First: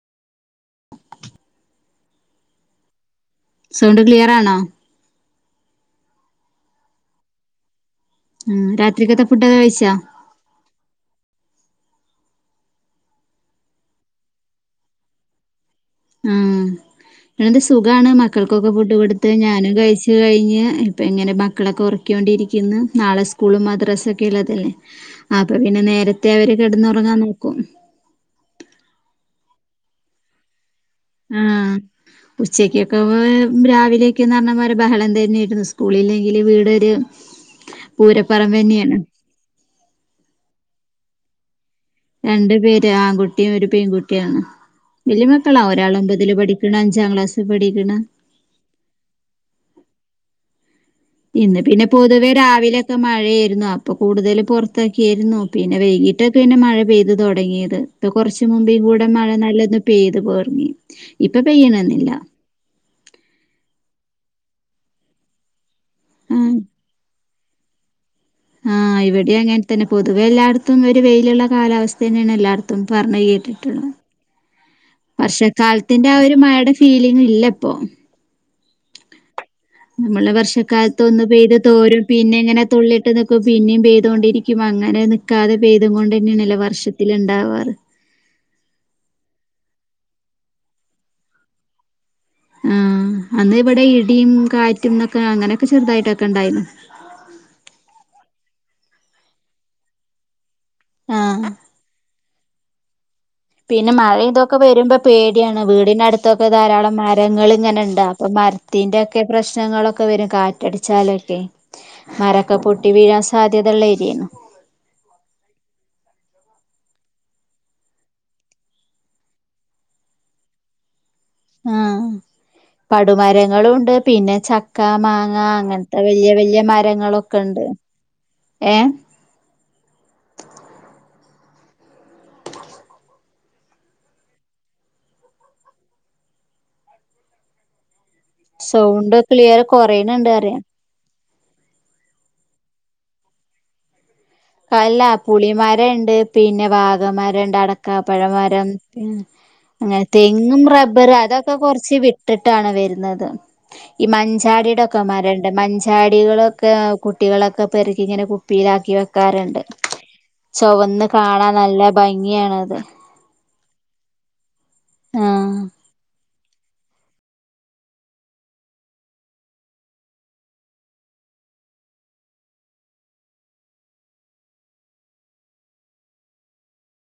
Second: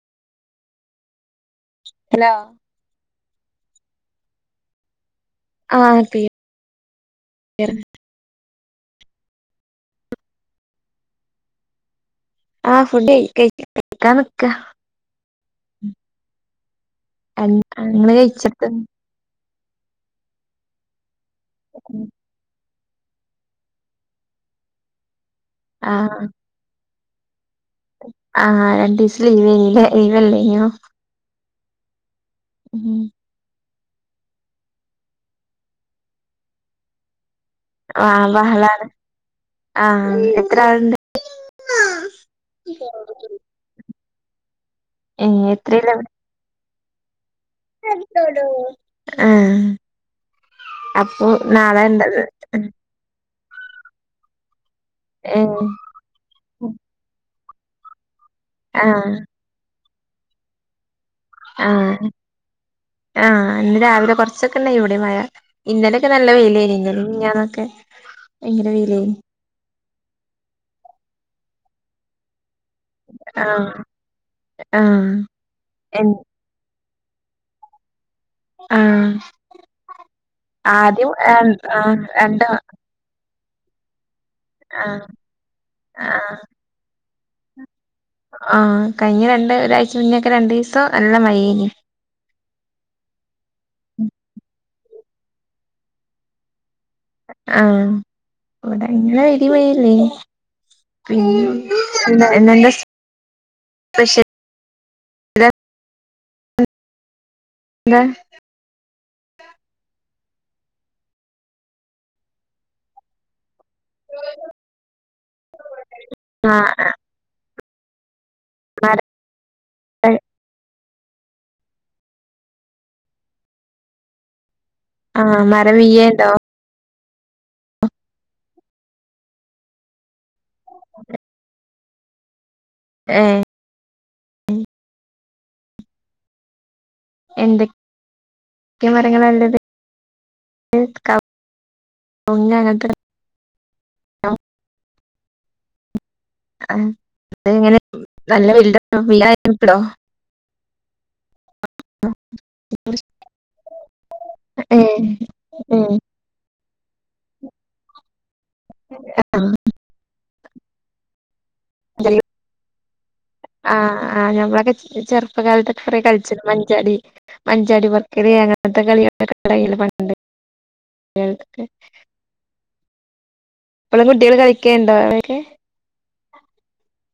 hello sound clear ആണോ ആഹ അതെ രാത്രിക്കാത്ത ഫുഡൊക്കെ കഴിച്ചാ ആഹ ഫുഡ് കഴിക്കാൻ നിക്ക ഇന്റെ സുഖമാണ് കഴിച്ചിട്ട് മക്കൾക്കൊക്കെ ഫുഡ്‌ കൊടുത്ത് ഞാനും കഴിച്ചു കഴിഞ്ഞ് ഇപ്പ എങ്ങന മക്കളൊക്കെ ഉറക്കൊണ്ടിരിക്കുന്നു നാളെ സ്കൂൾ മദ്രസഒക്കെ ഉള്ളതല്ലേ ആ അപ്പൊ പിന്നെ നേരത്തെ അവര് കിടന്ന ഒറങ്ങാൻ നോക്കും ആഹ രണ്ടു ദിവസം ലീവല്ലേ ലീവല്ലേ ഇനോ ഉം ഉച്ചക്കൊക്കെ് രാവിലെയൊക്കെയന്ന് പറഞ്ഞാ ബഹളം തന്നെയായിരുന്നു സ്കൂളില്ലെങ്കിൽ വീടൊരു ആ പൂരപ്പറമ്പ് ബഹളാണ് തന്നെയാണ് ആഹ എത്ര ആളണ്ട് രണ്ട് പേര് ആൺകുട്ടിയും ഒരു പെൺകുട്ടിയും ഒക്കെയാണ് വല്യ ഏഹ് മക്കളാ ഒരാൾ ഒമ്പതില് പഠിക്ക ഒരുതൻ അഞ്ചാം ക്ലാസ്സിൽ പഠിക്കണ് ആഹ ഇന്ന് പിന്നെ പൊതുവെ രാവിലെക്കെ മഴ ആയിരുന്നു അപ്പൊ കൂടുതല് പുറത്തു ഇക്ക ആയിരുന്നു ഏഹ് പിന്നെ വൈകീട്ടൊക്കെ പിന്നെ മഴ പെയ്തോ തുടങ്ങിയത് ഇപ്പൊ കുറച്ച മുമ്പേ കൂടെ മഴ നല്ല പേദപർങ്ങി ആഹ ആഹ അ രാവിലെ പിന്ന കുറച്ചൊക്കെ ഉണ്ട എവിടെയും മയാ ഇന്നലൊക്കെ നല്ല വെല ആയിന്നള്ളൂ ഞാനൊക്കെ ആഹ് ഇവിടെ അങ്ങെ പിന്നെ പൊതുവെ എല്ലായിടത്തും ഒരു വെയിലുള്ള കാലാവസ്ഥ തന്നെയാണ് എല്ലായിടത്തും മത്തും പറഞ്ഞഞ് ആഹ് കേട്ടിട്ടുള്ളു ആഹ് എൻ വർഷക്കാലത്തിന്റെ ആ ഒരു മട ഫീലിംഗ ഇല്ല ഇപ്പൊ ആഹ് നമ്മള് വർഷക്കാലത്ത് ആദ്യം ഒന്ന് ആഹ് പെയ്ത് ആഹ് തോരും പിന്നെ രണ്ട് എങ്ങനെ തുള്ളിയിട്ട് പിന്നെ ബേ ണ്ടരിക്കും അങ്ങനെ ആഹ് നൽക്കാതെ ഭേദം കൊണ്ട് ആഹ് തന്നെയാണ് നില വർഷത്തി ത്തിലുണ്ടാവാറ് ആ കഴിഞ്ഞ രണ്ട് ഒരാഴ്ച മുന്നക്കെ രണ്ടു ഈസം നല്ല മയയായീന് ഉം അന്ന് ഇവിടെ ഇടിയും കാ റ്റ്ന്നൊക്കെ അങ്ങനെയൊക്കെ ചെറുതായിട്ടൊക്കെ ഇണ്ടായിരുന്നു ആഹ് ഇവടെ ഇങ്ങനെ ഇടി പോയില്ലേ ആഹ് പിന്ന എന്താ എന്നണ്ട് പിന്നെ മഴ ഇതൊക്കെ വ രുമ്പോ പേടിയാണ് വീടിനടുത്തൊക്കെ ധാരാളം [unintelligible] എന്താ രങ്ങളിങ്ങനെണ്ടാവും അപ്പൊ മരത്തിന്റെ ഒക്കെ പ്രശ്നങ്ങളൊക്കെ വരും കാറ്റടിച്ചാലൊക്കെയേ മരൊക്കെ പൊട്ടി വീഴാൻ സാധ്യതയള്ള ഏരിയാണ് ആഹ് മര ഏഹ് ആ പടുമരങ്ങളുവുണ്ട് പിന്നെ ച ക്ക മാങ്ങ ആഹ് മരം അങ്ങനത്തെ വീഴേണ്ടോ വല്ല്യ വല്ല്യ മരങ്ങളൊ ക്കണ്ട് ഏഹ് ഏഹ് എന്ത് സൗണ്ട് ക്ലിയർ കൊറേണണ്ട് അറിയാം ഞാനത്ര [unintelligible] അല്ല പുളിമാരം ഇ പിന്നെ ആഹ് വാഗ അത് മരംണ്ട് എങ്ങനെ അടക്കാപ്പഴ നല്ല മരം വലുതാണോ വീഴാൻ എളുപ്പണ്ടോ അങ്ങനെ തെങ്ങും റബ്ബറ് അതൊക്കെ കൊറച്ച് വിട്ടിട്ടാണ് വരുന്നത് ഈ ഏഹ് മഞ്ചാടിടൊക്കെ മരണ്ട് ഏഹ് മഞ്ചാടികളൊക്കെ കുട്ടികളൊക്കെ പെറക്കി ഇങ്ങനെ കുപ്പിയിലാക്കി മരണ്ട് ആഹ് ചൊവന്ന് കാണാ നല്ല ഭംഗിയാണ് അത് ആഹ ആഹ് ഞമ്മളൊക്കെ ഈ ആഹ് ചെറുപ്പകാലത്ത്ഒക്കെ കുറേ കളിച്ചു മ മഞ്ചാടി പറിക്കല് അങ്ങനത്തെ കളികളക്കെണ്ടായില്ലേ പണ്ട് [unintelligible] ഇപ്പഴും കുട്ടികൾ കളിക്കാണ്ടോ അവിടൊക്കെ